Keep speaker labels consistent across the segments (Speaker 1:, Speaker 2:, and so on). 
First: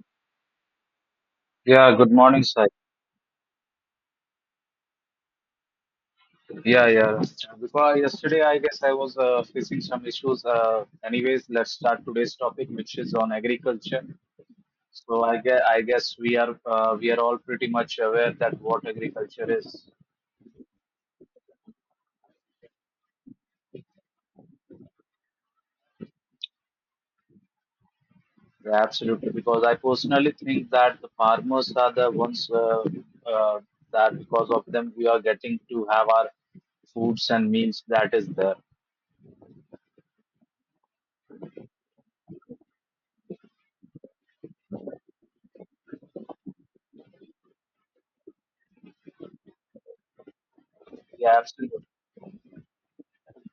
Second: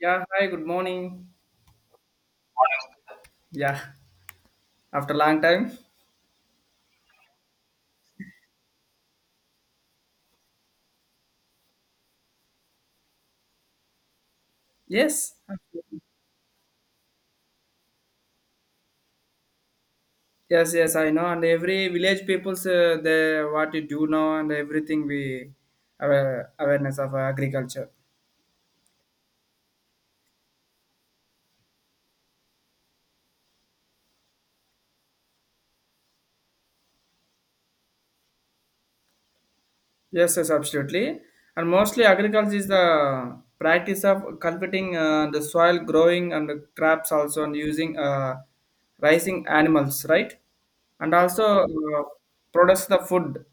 Speaker 1: Yeah, hi, good morning.
Speaker 2: Yeah, good morning, sir.
Speaker 1: Yeah, after long time.
Speaker 2: Yeah, yeah. Because yesterday, I guess I was facing some issues. Anyways, let's start today's topic, which is on agriculture. So
Speaker 1: Yes,
Speaker 2: I guess, I guess we are all pretty much aware that what agriculture is.
Speaker 1: yes, yes, I know. And every village people's they what you do now and everything we aware, awareness of agriculture.
Speaker 2: Yeah, absolutely, because I personally think that the farmers are the ones uh, that because of them we are getting to have our foods and meals that is there.
Speaker 1: Yes, yes, absolutely. And mostly agriculture is the practice of cultivating the soil, growing and the crops also, and using raising animals, right? And
Speaker 2: Yeah,
Speaker 1: also
Speaker 2: absolutely.
Speaker 1: produce the food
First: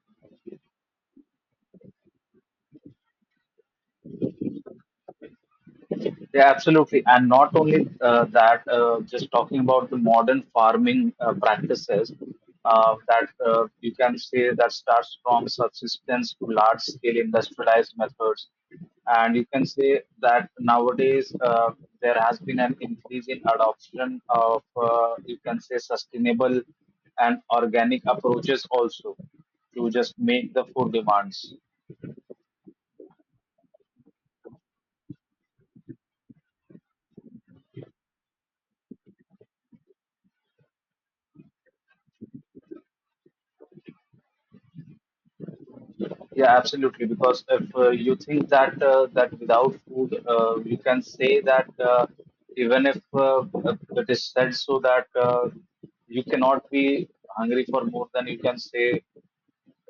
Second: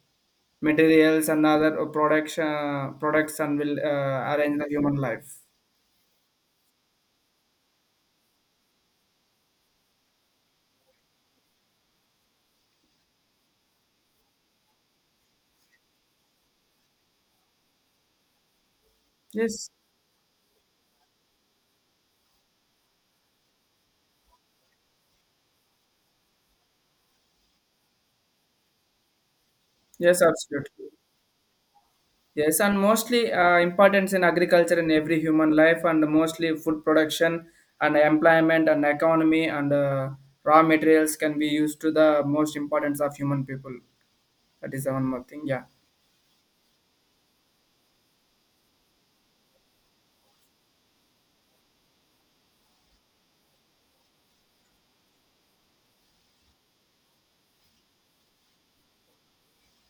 Speaker 1: materials and other products products and will arrange the human life.
Speaker 2: Yeah, absolutely. And not only that, just talking about the modern farming practices that you can say that starts from subsistence to large scale industrialized methods. And you can
Speaker 1: Yes,
Speaker 2: say that nowadays there has been an increase in adoption of, you can say, sustainable and organic approaches also to just
Speaker 1: yes,
Speaker 2: make the
Speaker 1: absolutely.
Speaker 2: food demands.
Speaker 1: Yes, and mostly importance in agriculture in every human life and mostly food production and employment and economy and raw materials can be used to the most importance of human people. That is the one more thing. Yeah,
Speaker 2: Yeah, absolutely. Because if you think that that without food, you can say that even if it is said so that you cannot be hungry for more than you can say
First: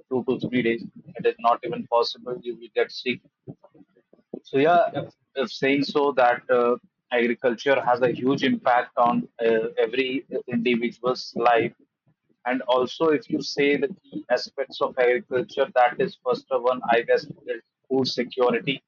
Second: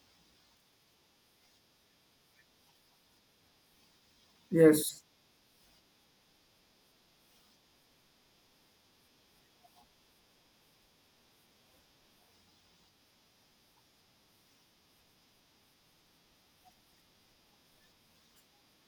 Speaker 2: 2 to 3 days. It is not even possible. You will get sick. So yeah,
Speaker 1: yes.
Speaker 2: if saying so that agriculture has a huge impact on every individual's life. And also, if you say the key aspects of agriculture, that is first one, I guess, is food security.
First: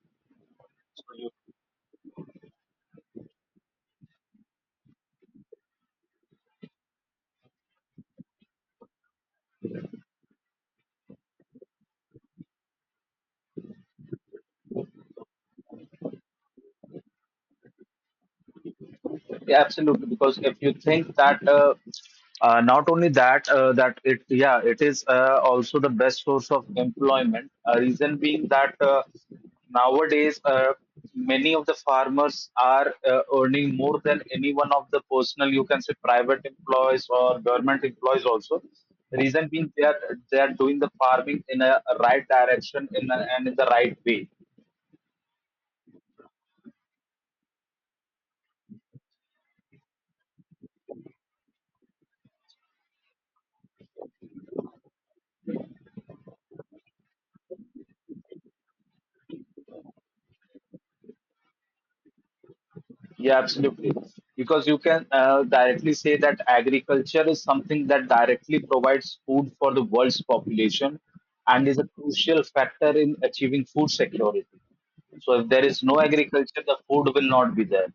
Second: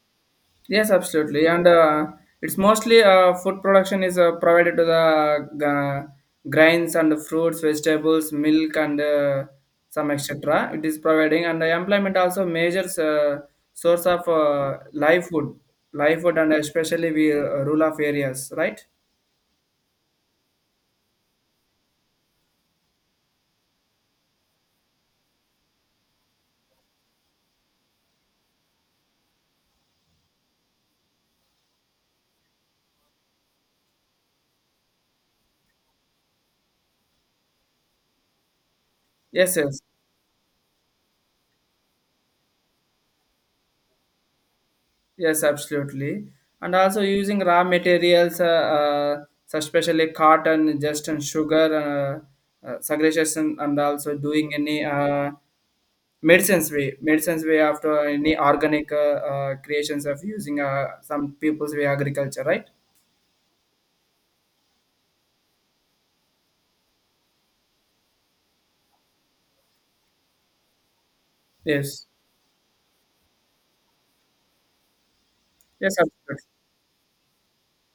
Speaker 1: Yes,
Speaker 2: So you.
Speaker 1: absolutely. And it's mostly food production is provided to the grains and fruits, vegetables, milk, and some etc. It is providing, and the employment also major source of live food, and especially we rural of areas, right?
Speaker 2: Yeah, absolutely. Because if you think that not only that that it yeah it is also the best source of employment. Reason being that nowadays many of the farmers are earning more than any one of the personal you can say private employees or government employees also. Reason
Speaker 1: Yes,
Speaker 2: being
Speaker 1: yes,
Speaker 2: they are doing the farming in a right direction in a, and in the right way.
Speaker 1: yes, absolutely. And also using raw materials, so especially cotton, just and sugar, segregation, and also doing any. Medicines way medicines way after any organic creations of using some people's way agriculture, right?
Speaker 2: Yeah, absolutely. Because you can directly say that agriculture is something that directly provides food for the world's population and is a
Speaker 1: Yes,
Speaker 2: crucial factor in achieving food security. So, if there is
Speaker 1: yes,
Speaker 2: no
Speaker 1: absolutely.
Speaker 2: agriculture, the food will not be there.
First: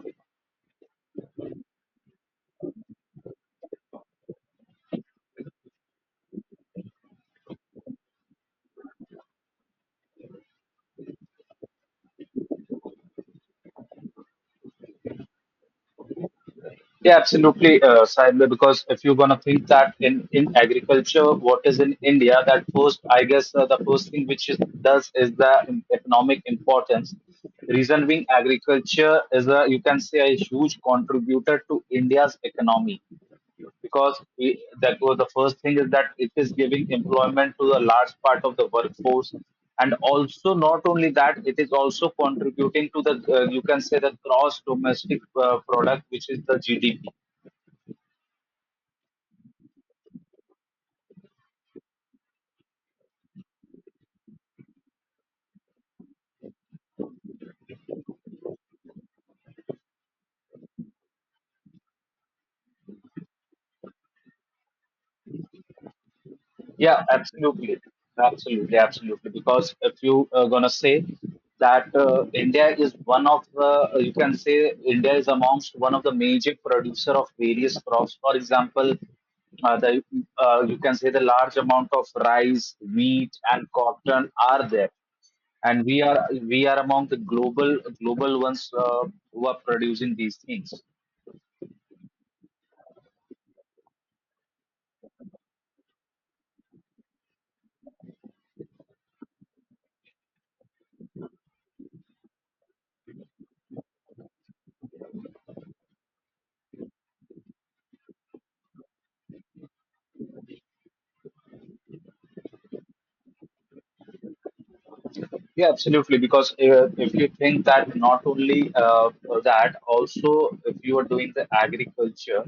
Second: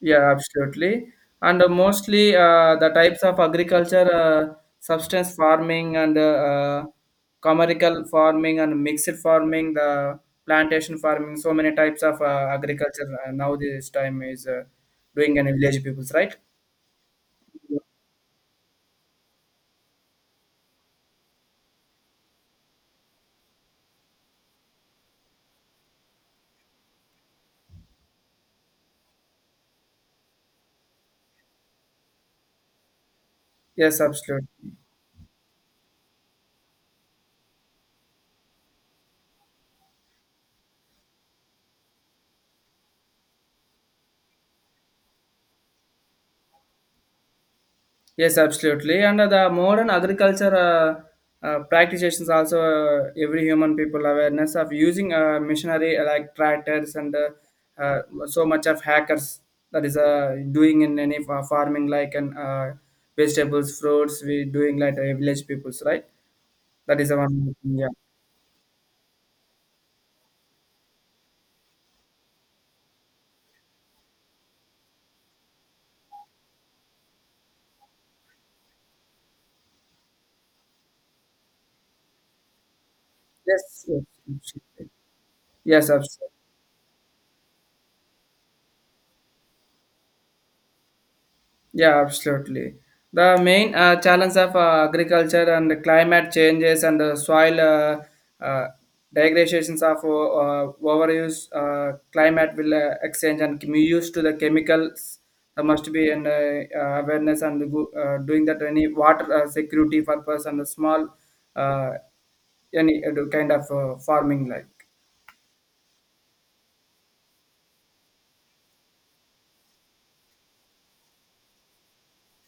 Speaker 1: Yeah, absolutely. And mostly the types of agriculture, substance farming and commercial farming and mixed farming, the plantation farming, so many types of agriculture now this time is doing in village peoples, right?
Speaker 2: Yeah, absolutely, Sahil, because if you're gonna think that in agriculture, what is in India, that first, I guess, the first thing which it does is the economic importance. Reason being, agriculture is a, you can say, a huge contributor to India's economy
Speaker 1: Yes,
Speaker 2: because
Speaker 1: absolutely.
Speaker 2: we, that was the first thing is that it is giving employment to a large part of the workforce. And also, not only that, it is also contributing to the, you can say, the gross domestic product, which is the GDP.
Speaker 1: Yes, absolutely. And the modern agriculture practitioners also every human people awareness of using machinery like tractors and so much of hackers, that is doing in any farming like and vegetables, fruits. We doing like village peoples, right? That
Speaker 2: Yeah,
Speaker 1: is the one.
Speaker 2: absolutely.
Speaker 1: Yeah.
Speaker 2: Absolutely, absolutely. Because if you are gonna say that India is one of the, you can say India is amongst one of the major producer of various crops. For example, the you can say the large amount of rice, wheat, and
Speaker 1: Yes. Yes.
Speaker 2: cotton are there,
Speaker 1: Absolutely.
Speaker 2: and
Speaker 1: Yes.
Speaker 2: we are
Speaker 1: Absolutely.
Speaker 2: we are among the global ones who are producing these things.
Speaker 1: Yeah, absolutely. The main challenge of agriculture and climate changes and soil degradations of overuse, climate will exchange and use to the chemicals. There must be an awareness and go, doing that any water security purpose and a small uh, any kind of farming like.
Speaker 2: Yeah, absolutely. Because if you think that not only that, also if you are doing the agriculture,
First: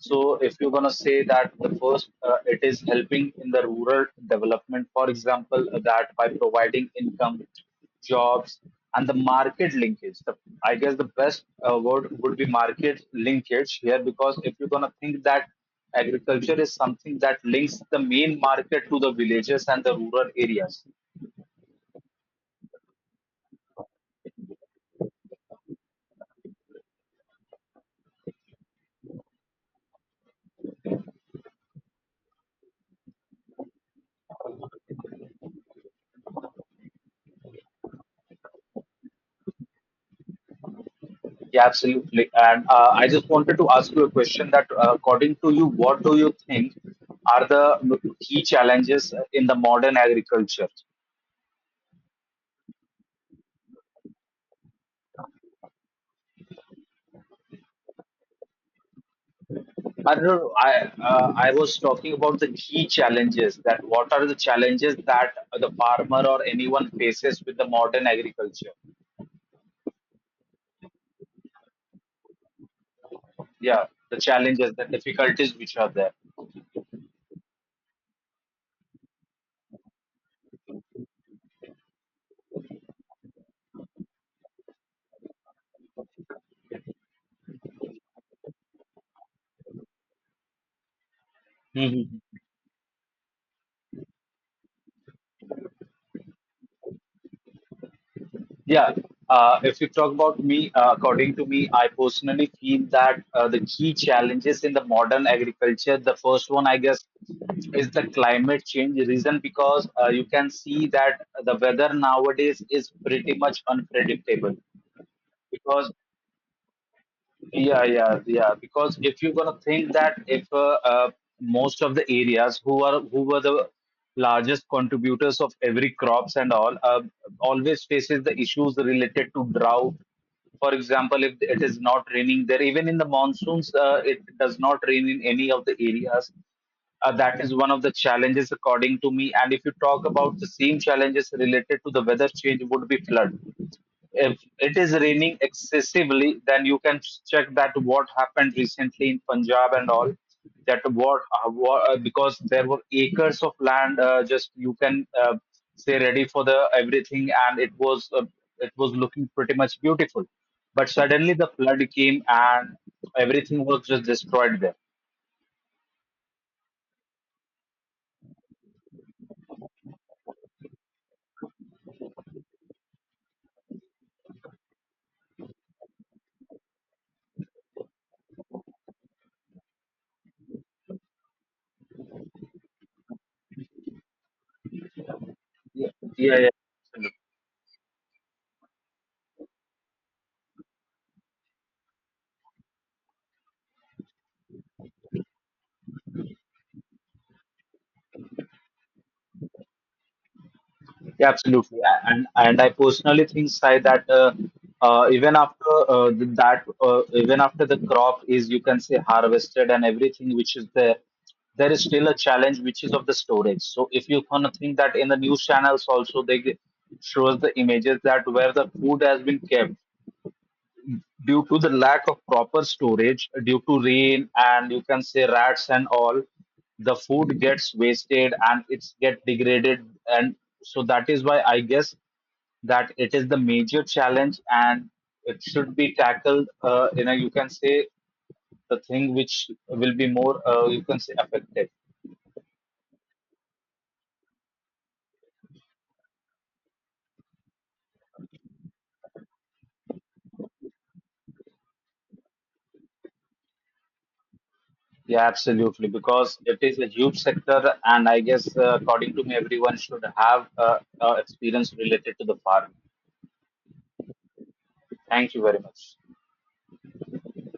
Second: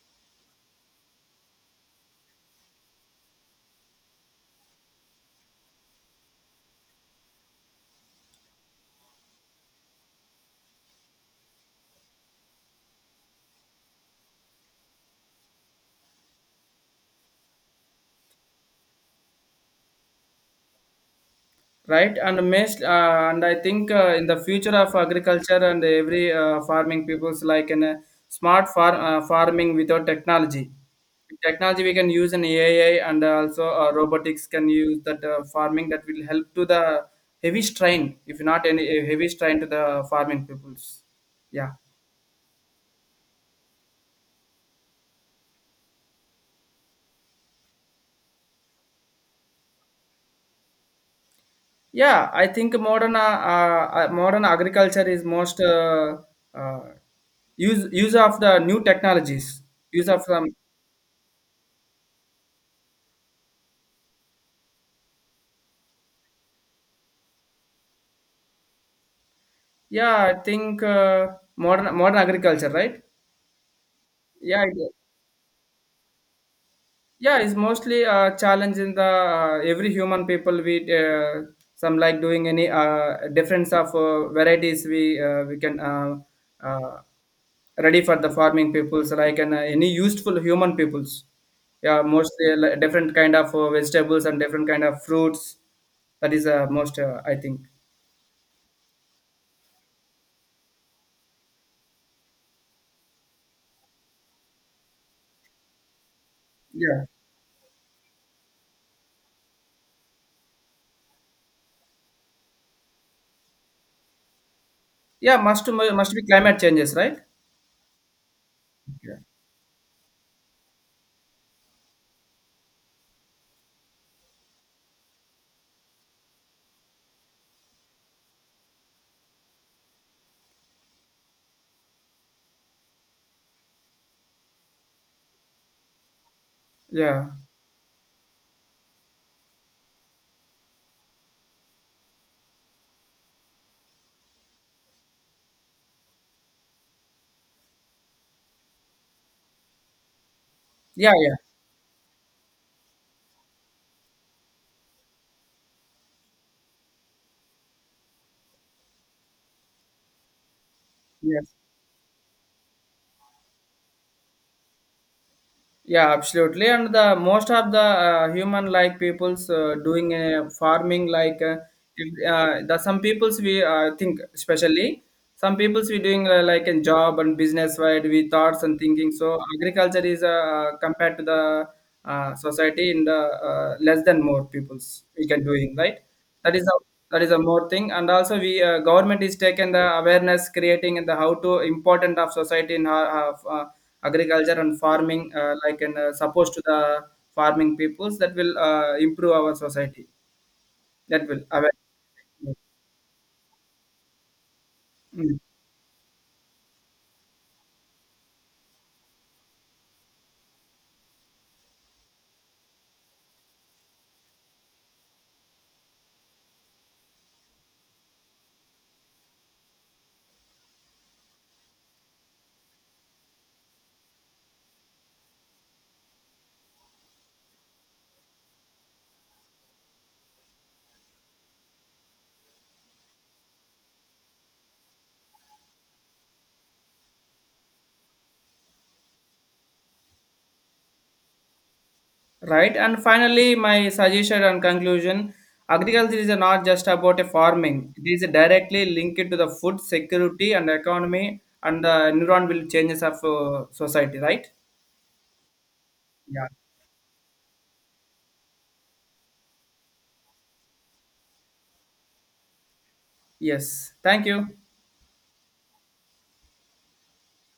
Speaker 2: so if you're gonna say that the first, it is helping in the rural development, for example, that by providing income, jobs, and the market linkage. The, I guess the best word would be market linkage here because if you're gonna think that agriculture is something that links the main market to the villages and the rural areas.
Speaker 1: Right, and most and I think in the future of agriculture and every farming people's like in a smart farm farming without technology, technology we can use an AI and also robotics can use that farming that will help to the heavy strain, if not any heavy strain to the farming peoples.
Speaker 2: Yeah,
Speaker 1: Yeah,
Speaker 2: absolutely. And I just wanted to ask you a question that, according to you, what do you think are the key challenges in the modern agriculture?
Speaker 1: yeah, I think modern modern agriculture is most uh, use use of the new technologies, use of
Speaker 2: Arun,
Speaker 1: some.
Speaker 2: I was talking about the key challenges that what are the challenges that the farmer or anyone faces with the modern agriculture?
Speaker 1: Yeah, I think modern agriculture, right?
Speaker 2: Yeah, the
Speaker 1: Yeah,
Speaker 2: challenges, the
Speaker 1: it,
Speaker 2: difficulties which are there.
Speaker 1: yeah, it's mostly a challenge in the every human people. We some like doing any difference of varieties. We can uh, ready for the farming peoples like and any useful human peoples. Yeah, mostly like, different kind of vegetables and different kind of fruits. That is most I think.
Speaker 2: Yeah. If you talk about me, according to me, I personally feel that the key challenges in the modern agriculture, the first one, I guess,
Speaker 1: Yeah,
Speaker 2: is the climate change. Reason because you can see that the weather nowadays is pretty much unpredictable
Speaker 1: yeah, must
Speaker 2: because
Speaker 1: must be climate changes, right?
Speaker 2: yeah, yeah, yeah. Because
Speaker 1: Yeah,
Speaker 2: if you're gonna think that if most of the areas who were the largest contributors of every crops and all always faces the issues related to drought. For example, if it is not raining there, even in the monsoons, it does not rain in any of the areas.
Speaker 1: yeah,
Speaker 2: That is one of the challenges, according to me. And if you talk about the same challenges related to the weather change, would be flood if it is raining excessively, then you can check that what happened recently in Punjab and all. That
Speaker 1: yeah.
Speaker 2: what,
Speaker 1: Yeah.
Speaker 2: because there were acres of land just you can say ready for the everything, and it was looking pretty much beautiful, but suddenly the
Speaker 1: Yes.
Speaker 2: flood came and everything was just destroyed there.
Speaker 1: Yeah, absolutely. And the most of the human like peoples doing farming like the some peoples we think especially some peoples we doing like a job and business, right? We thoughts and thinking, so agriculture is compared to the society in the less than more peoples we can doing,
Speaker 2: Yeah,
Speaker 1: right?
Speaker 2: yeah,
Speaker 1: That is a,
Speaker 2: yeah.
Speaker 1: that is a more thing. And also we government is taking the awareness creating and the how to important of society in our, of, agriculture and farming like in supposed to the farming peoples that will improve our society, that
Speaker 2: Yeah,
Speaker 1: will aware-.
Speaker 2: absolutely. And I personally think, Sai, that even
Speaker 1: Mm.
Speaker 2: after even after the crop is, you can say, harvested and everything which is there, there is still a challenge which is of the storage. So if you kind of think that in the news channels also shows the images that where the food has been kept due to the lack of proper storage, due to rain and you can say rats and all, the food gets wasted and it's get degraded, and so that is why I guess that it is the major challenge and it should be tackled in a you can say the thing which will be more you can say affected.
Speaker 1: Right, and finally my suggestion and conclusion, agriculture is not just about a farming, it is directly linked to the food security and economy and the environment will changes of society, right?
Speaker 2: Yeah, absolutely, because
Speaker 1: Yeah.
Speaker 2: it is a huge sector and I guess according to me everyone should have experience related to the farm.
Speaker 1: Yes. Thank you.
Speaker 2: Thank you very much.